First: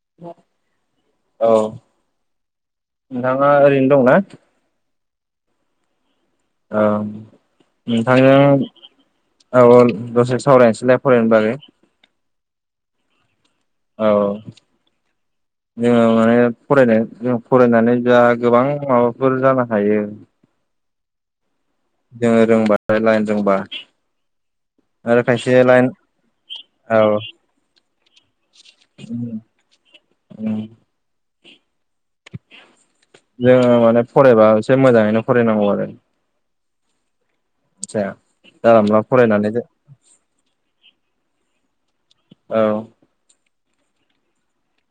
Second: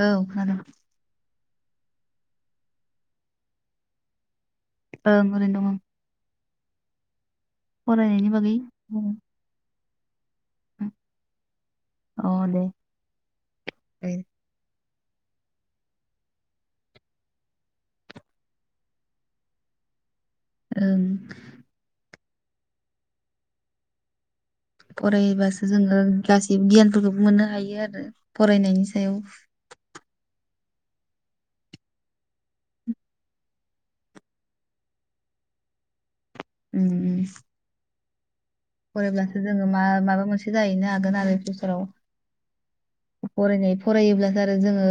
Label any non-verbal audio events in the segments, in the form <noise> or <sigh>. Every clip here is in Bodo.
औ खोनादों औ नोंथाङा ओरैनो दंना ओं ओरैनो दङ औ नोंथांजों बागै औ दसे सावरायनोसैलाय फरायनो बागै अ दे औ <unintelligible> फरायनाय फरायनानै जा गोबां माबाफोर जानो हायो ओं। जोङो रोंबा लाइन रोंबा आरो खायसे फरायोबासो लाइन जोङो गासैबो औ गियानफोरखौबो मोननो हायो आरो फरायनायनि सायाव जोङो माने फरायबा एसे मोजाङैनो फरायनांगौ आरो उम उम <unintelligible> फरायब्लासो फरायनानै जोङो मा माबा मोनसे जाहैनो हागोन आरो भिउसाराव। औ फरायनाय फरायोब्लासो आरो जोंङो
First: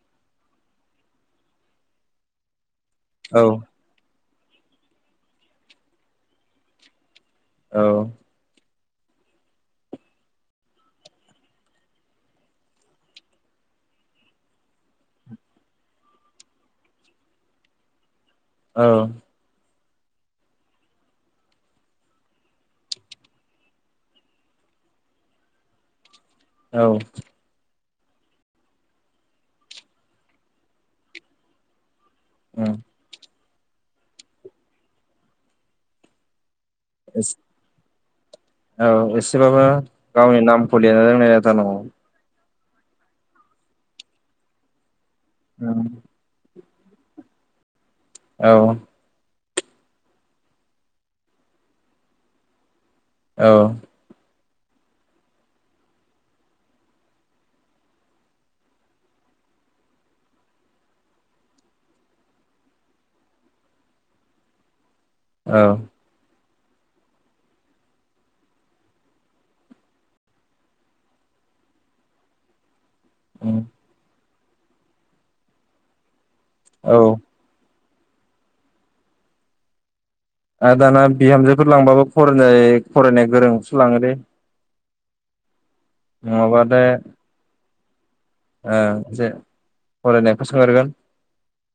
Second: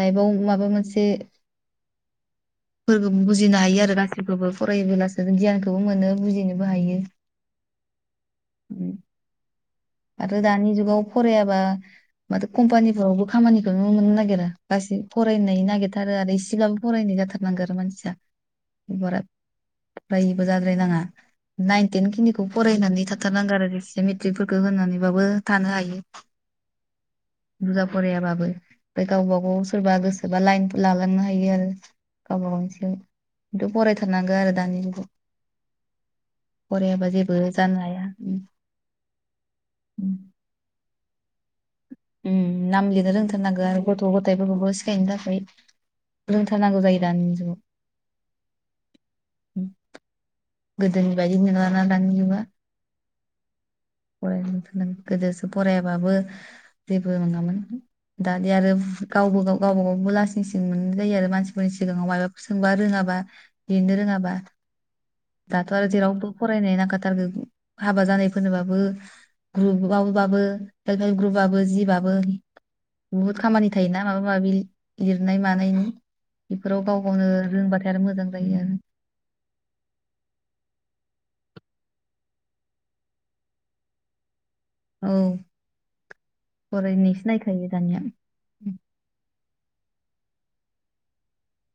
लाइफआव माबा मोनसे फोर औ बुजिनो हायो आरो गासिखौबो फरायोब्लासो गियानखौबो मोनो बुजिनोबो हायो। औ आरो दानि जुगाव फरायाबा माथो कम्पानिफोरावबो खामानिखौनो मोननो नागिरा गासै फरायनाय नागिरथारो आरो एसेब्लाबो फरायनाय जा थारनांगो आरो मानसिया औ बारा फरायिबो जाद्राय नाङा। नाइन थेन खिनिखौ फरायनानै थाथारनांगोन आरो <unintelligible> मेट्रिकफोरखौ होनानैबाबो थानो हायो औ बुरजा फरायाबाबो ओमफ्राय गावबा गाव सोरबा गोसोबा लाइनफोर लालांनो हायो आरो गावबा गावनिसो खिन्थु फरायथारनांगो आरो दानि जुगाव फरायाबा जेबो जानो हाया उम औ एसेबाबो गावनि नामफोर लेरनो रोंनाय जाथारनांगौ ओम नाम लिरनो रोंथारनांगौ आरो गथ' गथथायफोरखौबो सिखायनो थाखाय रोंथार नांगौ जायो दानि जुगाव औ गोदोनि बायदि नोंला ना दानि जुगा औ फरायनो रोंथारनांगौ गोदोसो फरायाबाबो जेबो नङामोन। दादि आरो गावबो गाव गावबागावबो लासिं सिं मोननाय जायो आरो मानसिफोरनि सिगाङाव माबाफोर सोंबा रोङाबा बा लिरनो रोङाबा औ दाथ' आरो जेरावबो फरायनाय नांखाथारगो हाबा जानायफोरनोबाबो बो ग्रुबावबाबो सेल्फ हेल्फ ग्रुबबाबो जिबाबो बुहुत खामानि थायोना माबा माबि लिरनाय मानायनि बेफोराव गाव औ गावनो रोंबाथाय आरो मोजां जायो आरो आरो दाना बिहामजोफोर लांबाबो फराय फरायनाय गोरोंखौसो लाङोलै औ नङाबाथाय फरायनायसो नायखायो दानिया ओ जे फरायनायखौ सोंग्रोगोन।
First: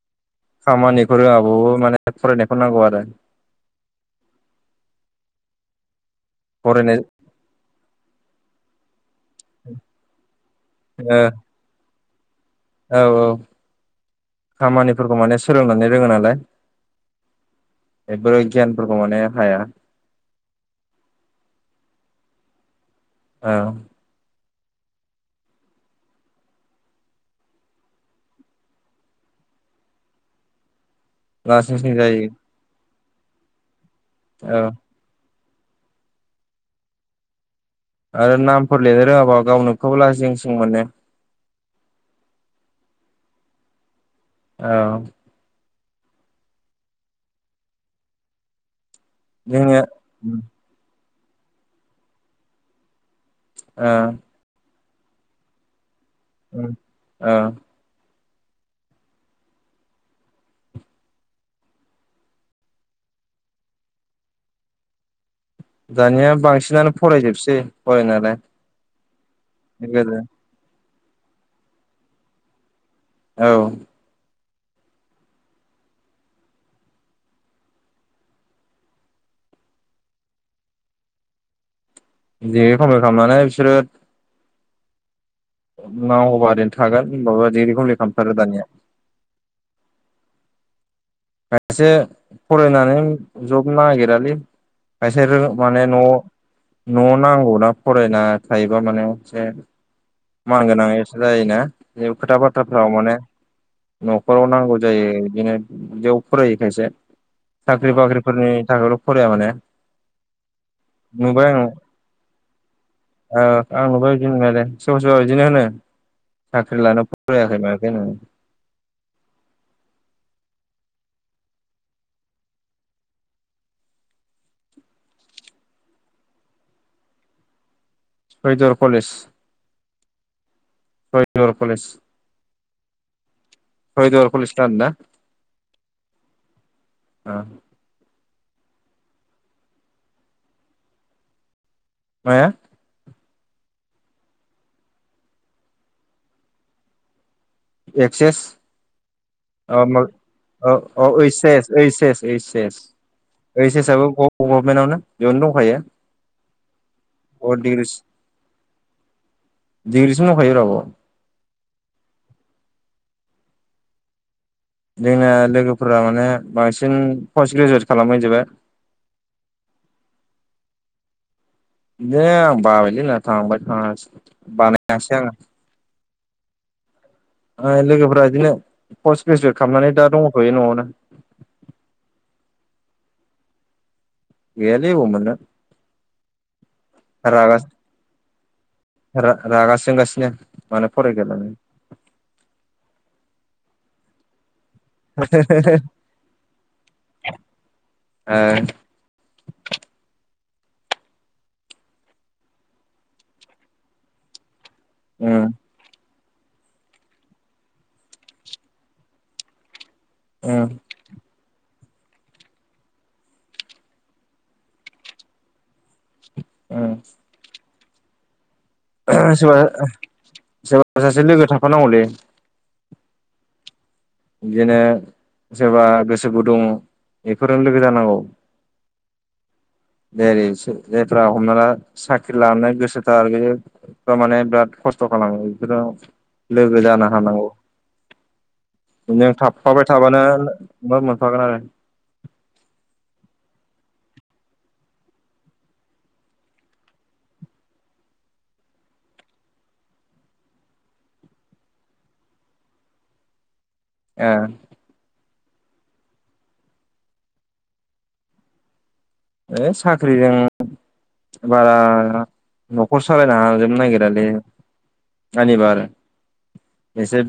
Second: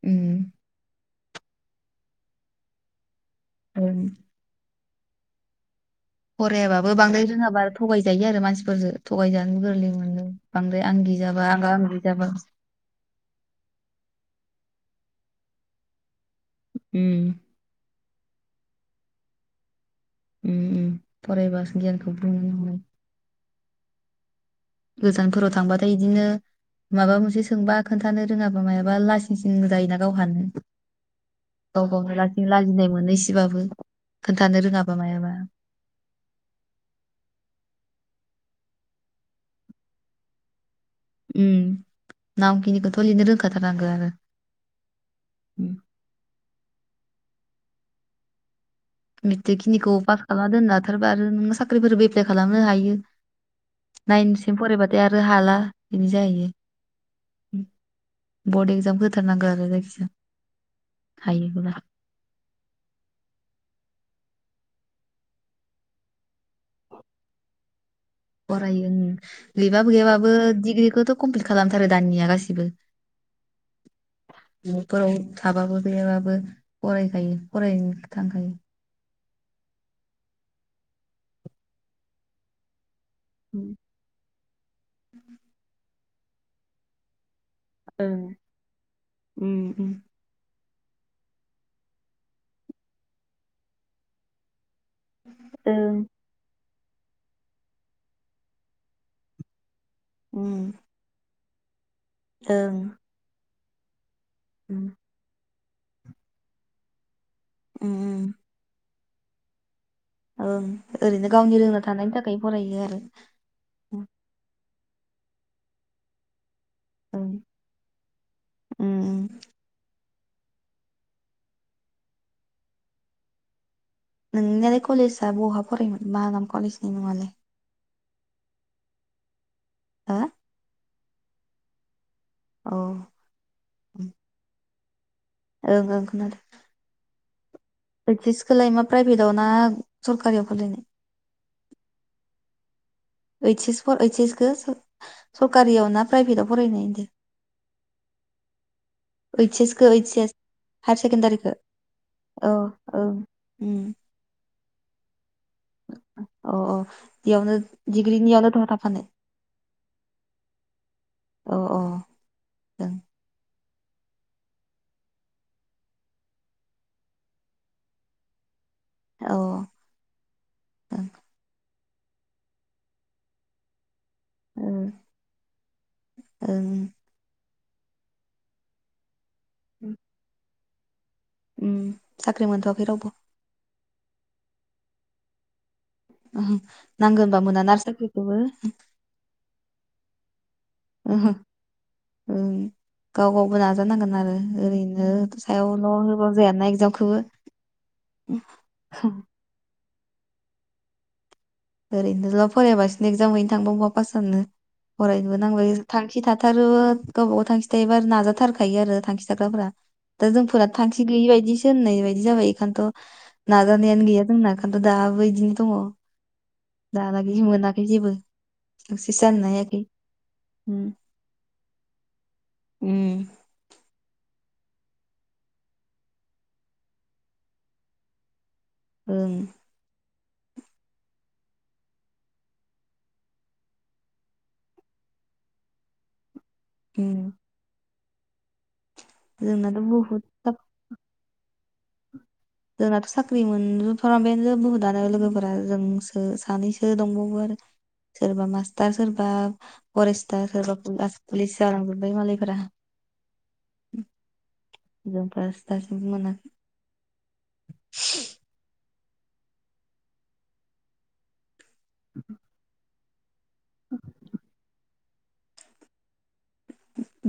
उम फोरोङाबाबो माने फरायनायखौ नांगौ आरो <unintelligible> फरायाबाबो फरायनाय बांद्राय रोङाबा थगायजायो आरो मानसिफोरजो। थगायजानो गोरलै मोनो बांद्राय ओ आंगि जाबा आंगो आंगि जाबा औ औ खामानिफोरखौ माने सोलोंनानै रोंओनालाय उम एफोर गियानफोरखौ माने हाया। उम उम फरायबासो गियानखौ मोनो हायो। औ गोजानफोराव थांबाथाय इदिनो माबा मोनसे सोंबा खोन्थानो रोङाबा मायाबा लासिं सिं जायोना गावहानो लासिं गाव सिं गाव जायो लासिं लाजिनाय मोनो एसेबाबो औ खोन्थानो रोङाबा मायाबा। आरो नामफोर लिरनो रोङाबा गावनोखोब लाजिं सिं मोनो। उम नामखिनिखौथ' लिरनो रोंखाथारनांगौ आरो। औ उम मेट्रिक जोंनिया खिनिखौ पास खालामना दोननाथारबा आरो नोंङ साख्रिफोरबो एफप्लाय खालामनो हायो। ओ नाइनसिम फरायबाथाय आरो हाला बिदि जाहैयो ओ उम। बर्ड एक्जाम होथारनांगौ आरो जायखिजाया हायोब्ला। <inaudible> दानिया बांसिनानो फरायजोबसै। फरायनायालाय फरायो उम गैयबाबो गोदो गैयाबाबो डिग्रिखौथ' कमप्लिट खालामथारो दाननिया गासिबो। औ न'फोराव थाबाबो गैयाबाबो फरायखायो फरायनोथांखायो। डिग्रिखौथ' कमप्लिट खालामनानै बिसोरो <inaudible> उनाव बा ओरैनो थागोन होनबाबो डिग्रिखौथ' ओं कमप्लिट खालामथारो दानिया। ओम खायसे फरायनानै जब नागिरालै। खायसे माने न' ओं न' नांगौना फरायना थायोबा मानेसे मान उम गोनां एसे जायोना जे खोथा ओं बाथ्राफ्राव माने न'खराव नांगौ उम जायो बिदिनो बिदियाव फरायो खायसे साख्रि उम उम बाख्रिफोरनि थाखायल' फराया माने ओं ओरैनो नुबाय गावनि आं रोंना थानायनि थाखाय फरायो आरो ओ आं उम नुबाय बिदि नुनायालाय सोरबा सोरबा इदिनो होनो। साख्रि लानो ओं फाराखै मायाखैहोननानै उम उम नोंनियालाय कलेजआ बहा फरायोमोन बागाम कलेजनि मुङालाय सयदुवार कलेज। हा? सयदुवार कलेज औ सयदुवार कलेज खोनादों ना? ओं ओं खोनादों। ओं बिसखौ लाय मा प्राइभेटाव ना सरकारियाव फरायनाय? माया? ओइच एस ओइस एस खो सरकारियाव ना प्राइभेटाव फरायनायदों होनदों? एक्सेस? ओइस एस अ खौ म ओइस एस हायार औ ओइ सेकेण्डारिखौ सेस ओइ सेस ओइ औ सेस औ उम ओइचसाबो गभनमेन्टआवनो। अ अ इयावनो दिग्रिनियावनोथ थाफाखानाय? दिग्रिसिम दंखायोब्रा बाव। अ अ जों जोंना लोगोफोरा माने बांसिन पस्ट ग्रेजुवेट खालामहैजोबाय। औ ओं। द आं बाबयलै न थांबय थायसै ओं बानायसै आङो। ओं ओ लोगोफ्रा बिदिनो पस्ट ग्रेजुयेट खालामनानै दा दङख'यो न'आवनो उ साख्रि मोनथ'वाखै रावबो? गेयालै अबाव मोनानो। ओ नांगौ बा मोना ना साख्रिखौबो। सोंगासिनो माला फरायगोन ओहो होन्नानै। ओं गाव गावबो नाजानांगोन आरो ओरैनो सायावल' होबो जाय ना एगजामखौबो। ओ ह ओरैनोल' फरायबासिनो एक्जाम हैनो थांबा अहा पास जानो फरायनोबो उम नांलबाय थांखि थाथ थारो गावबा गाव थांखि थायोबा नाजाथारखायो आरो थांखि थाग्राफ्रा। दा उम जोंफोरा थांखि गैयि बायदि से होननाय बायदि जाबाय खायन्थ' नाजानायानो गैया जोंना खायथ' दाबो बिदिनो दङ। दलागि मोनाखै जेबो। ओ साक्सेस जानो हायाखै सोरबा सोरबा सासे लोगो थाफानांगौलै। उम बिदिनो सोरबा गोसो गुदुं बेफोरनो लोगो जानांगौ। ओं देरै सो जायफ्रा हमना ला साख्रि लानो गोसोथार आरो बे थारमाने बिराद खस्थ' स्थ' खालामो बिफोरो लोगो जानो उम हानांगौ। नों जोंनाथ' थाफाबाय बहुद थाबानो मा मोनफागोन आरो। जोंनाथ' साख्रि मोनजोब फ्रामबायानो बुहुदआनो लोगोफोरा जोंसो सानैसो दंबावो आरो। सोरबा मास्टार सोरबा फरेस्टार सोरबा पुलास पुलिस जालांजोबाय मालायफोरा। ए जों फोरायो दासिमबो मोनाखै <inaudible> ओ साख्रिजों बारा न'खर सालायनो हा जोबनो नागिरालै आंनिबा आरो ‌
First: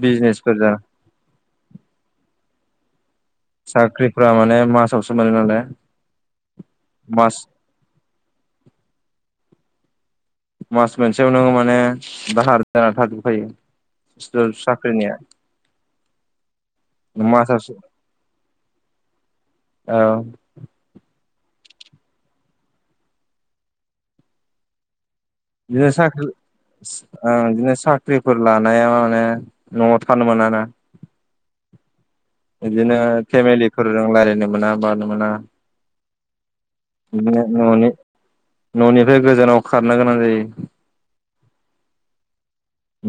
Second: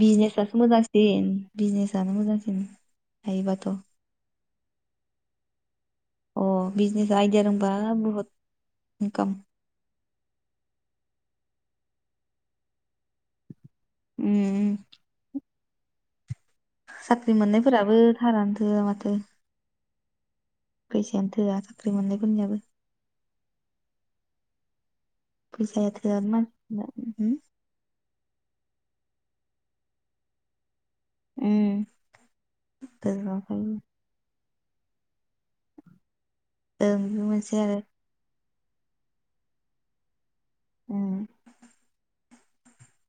बिजनेसासो मोजांसिन बिजनेसानो मोजांसिन। हायोबाथ' साख्रिफ्रा माने मासावसो मोन नालाय। अ बिजनेस मास आइडिया रोंबा बुहुद इनकाम। मास मोनसेयावनो माने दाहार जानानानै थाजोबखायो उम सोर उम। साख्रिनिया। साख्रि मासाव मोननायफोराबो थारानो थोआ माथो। औ फैसायानो थोआ साख्रि मोननायफोरनियाबो। बिदिनो फैसाया थोआ साख्रि मानसिफोरना ओ उम बिदिनो सा ख्रिफोर लानाया माने न'आव थानो मोना ना। उम बिदिनो गोजानाव ओं फेमिलिफोरजों रायजलायनो मोना मानो मोना बे मोनसे <unintelligible> आरो न'नि न'निफ्राय गोजानाव खारनो गोनां जायो। उम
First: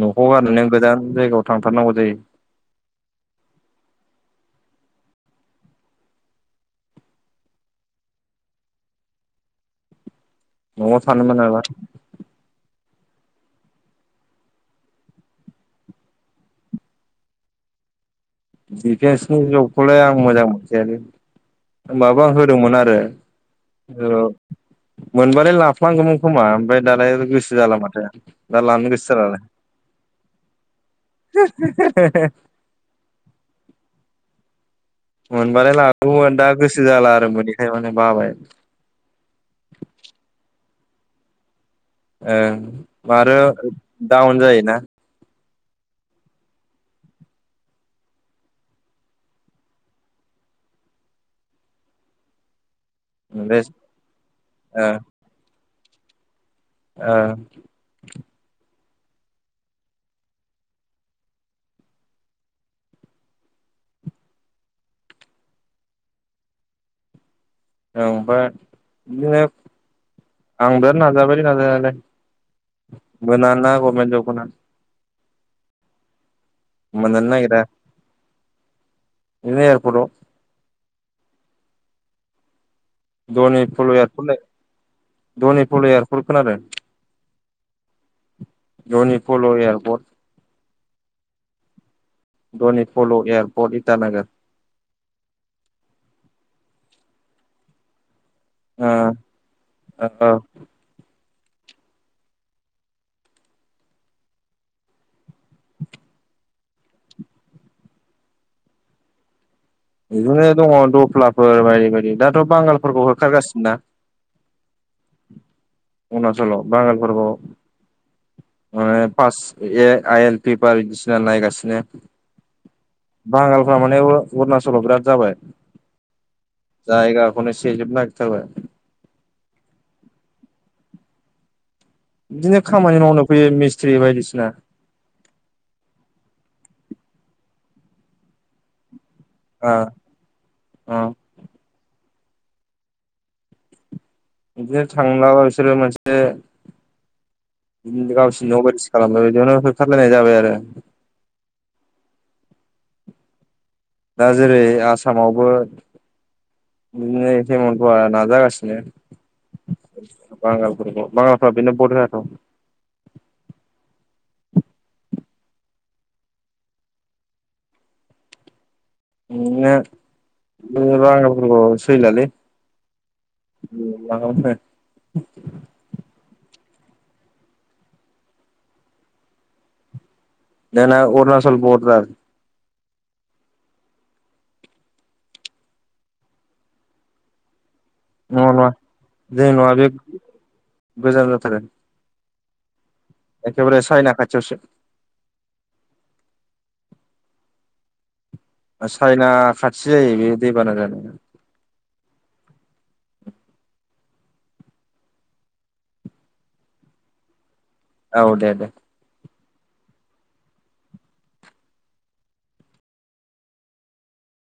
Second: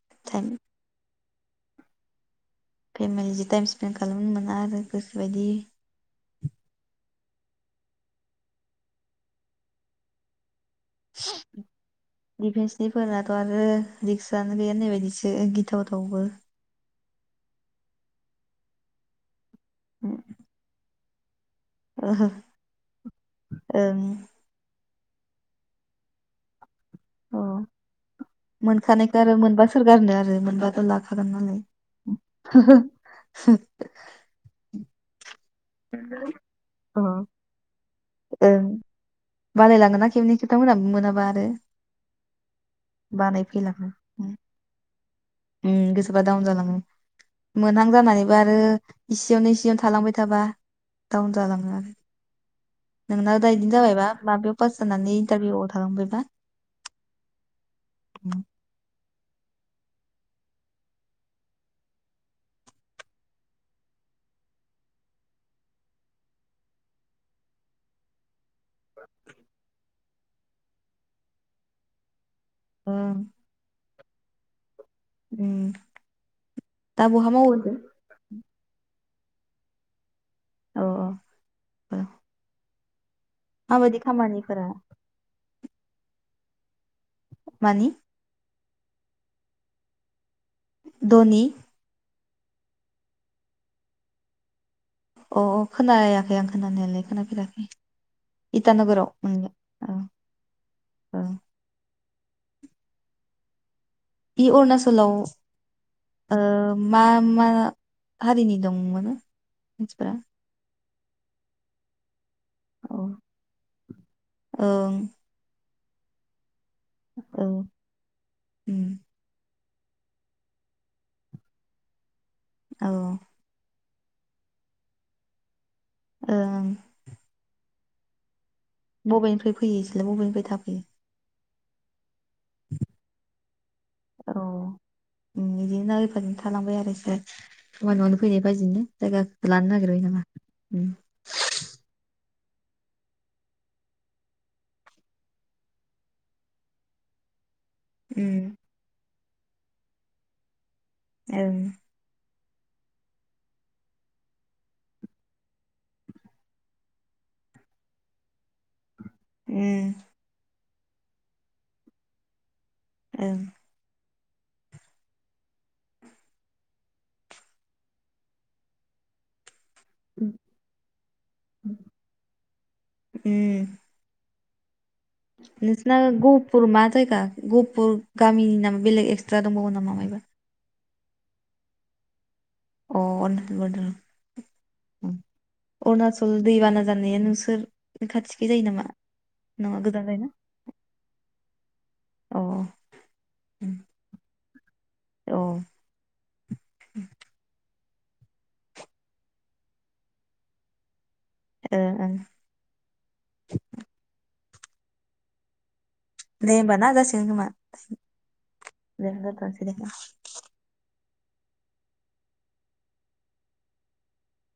न'खौ टाइम गारनानै गोदान जायगायाव थांथारनांगौ जायो। फेमिलिजो टाइम स्पेन्ड खालामनो मोना आरो गोसोबायदि। न'आव थानोमोनाबाथाय बिफोरनाथ' आरो रिक्सानो गैया होननाय बायदिसो गिथावथावबो। डिफेन्सनि जबखौलाय आं मोजां मोनखाया लै माबा ओं होदोंमोन आरो अ ओ मोनबालाय लाफ्लांगौमोन खोमा ओमफ्राय दालाय गोसो जाला माथो दा लानो मोनखानायखौ आरो गोसोजालाय मोनबा सोरगारनो आरो मोनबाथ' लाखागोन नालाय <unintelligible> <unintelligible> मोनबालाय लागौमोन दा गोसो अ जाला आरो मोनैखाय माने। बाबाय ओं बालाय लाांङोना खेबनै खेबथाम मोनाबा आरो। ओं आरो बानाय फैलाङो डाउन जायोना उम गोसोबा दाउन जलाङो मोनहां जानानैबो आरो इसेयावनो इसेयावनो थालांबाय थाबा दाउन जालांङो आरो नोंना दा रेस्ट इदिनो जाबायबा माबायाव पास जानानै इन्टारभिउआव थांलांबायबा ओं औ ओमफाय बिदिनो आं दा नाजाबाय नाजानायालाय ओं मोनाना गबमेन जबखौनो उम दा मोननो बहा मावो होनदो? <unintelligible> एयारपर्ट आव औ औ औ धनि फल एयारपर्ट धनि फल एयारपर्ट खोनादों। मानि। धनि पल' एयारपर्ट। धनि डनि फल' एयारपर्ट इटानगर। अ-अ खोनायाखै आं खोनानायालाय खोनाफेराखै। इता ओ नोगोराव ओम ओ ओ। इ उरनासोलाव। ओ मा मा हारिनि दंमोन? मानसिफोरा बिदिनो दङ दफ्लाफोर बायदि बायदि दाथ'। औ बांगालफोरखौ होखारगासिनोना ओं अरुणाचलाव। बांगालफोरखौ औ उम माने pass A I L paper बिदिसिना नायगासिनो। औ। फ्रा माने उरा उरणाचलाव बिराद जाबाय ओं जायगाखौनो सेजोब नायगिर थारबाय। बबेनिफ्राय फैयो इसोरलाय बबेनिफ्राय थाफैयो। बिदिनो खामानि मावनो फैयो मिस औ ओम इदिनो थालांबाय आरो इसोरो खामानि मावनो फैनाय बायदिनो। जाइगाखो ओ लानो नायगिरबाय नामा ओम ओ बिदिनो थांलाबा बिसोरो मोनसे बि उम गावसिनि न'आव बादिसो खालामो इदियावनो होखारला बायनाय जाबाय आरो। ओं। दा जेरै आसामावबो बिदिनो हेमन्थ आ नाजागासिनो। उम। <unintelligible> बाङालफ्रा बेनो भद होआथ'। ओं। इदिनो। <unintelligible> सैलालै। उम <unintelligible> नोंसिना गहपुर मा जायगा गहपुर गामिनि नामा बेलेग एक्सट्रा दंबावो नामा मायबा जोंना अरुणाचल बर्डार अ उरनाचल बर्डार ओम। उरणचल दैबाना जानाया नोंसोर खाथिखै नङा जायो नङा नामा जोंनि नङा बे गोजान जायोना गोजान जाथारो। अ। एखेबारे सायना खाथियावसे। औ। साइना खाथि जायो बे दैबाना जानाया। ओ ओ। दे होमबा ना जासिगोन खोमा। औ दे दे। <inaudible>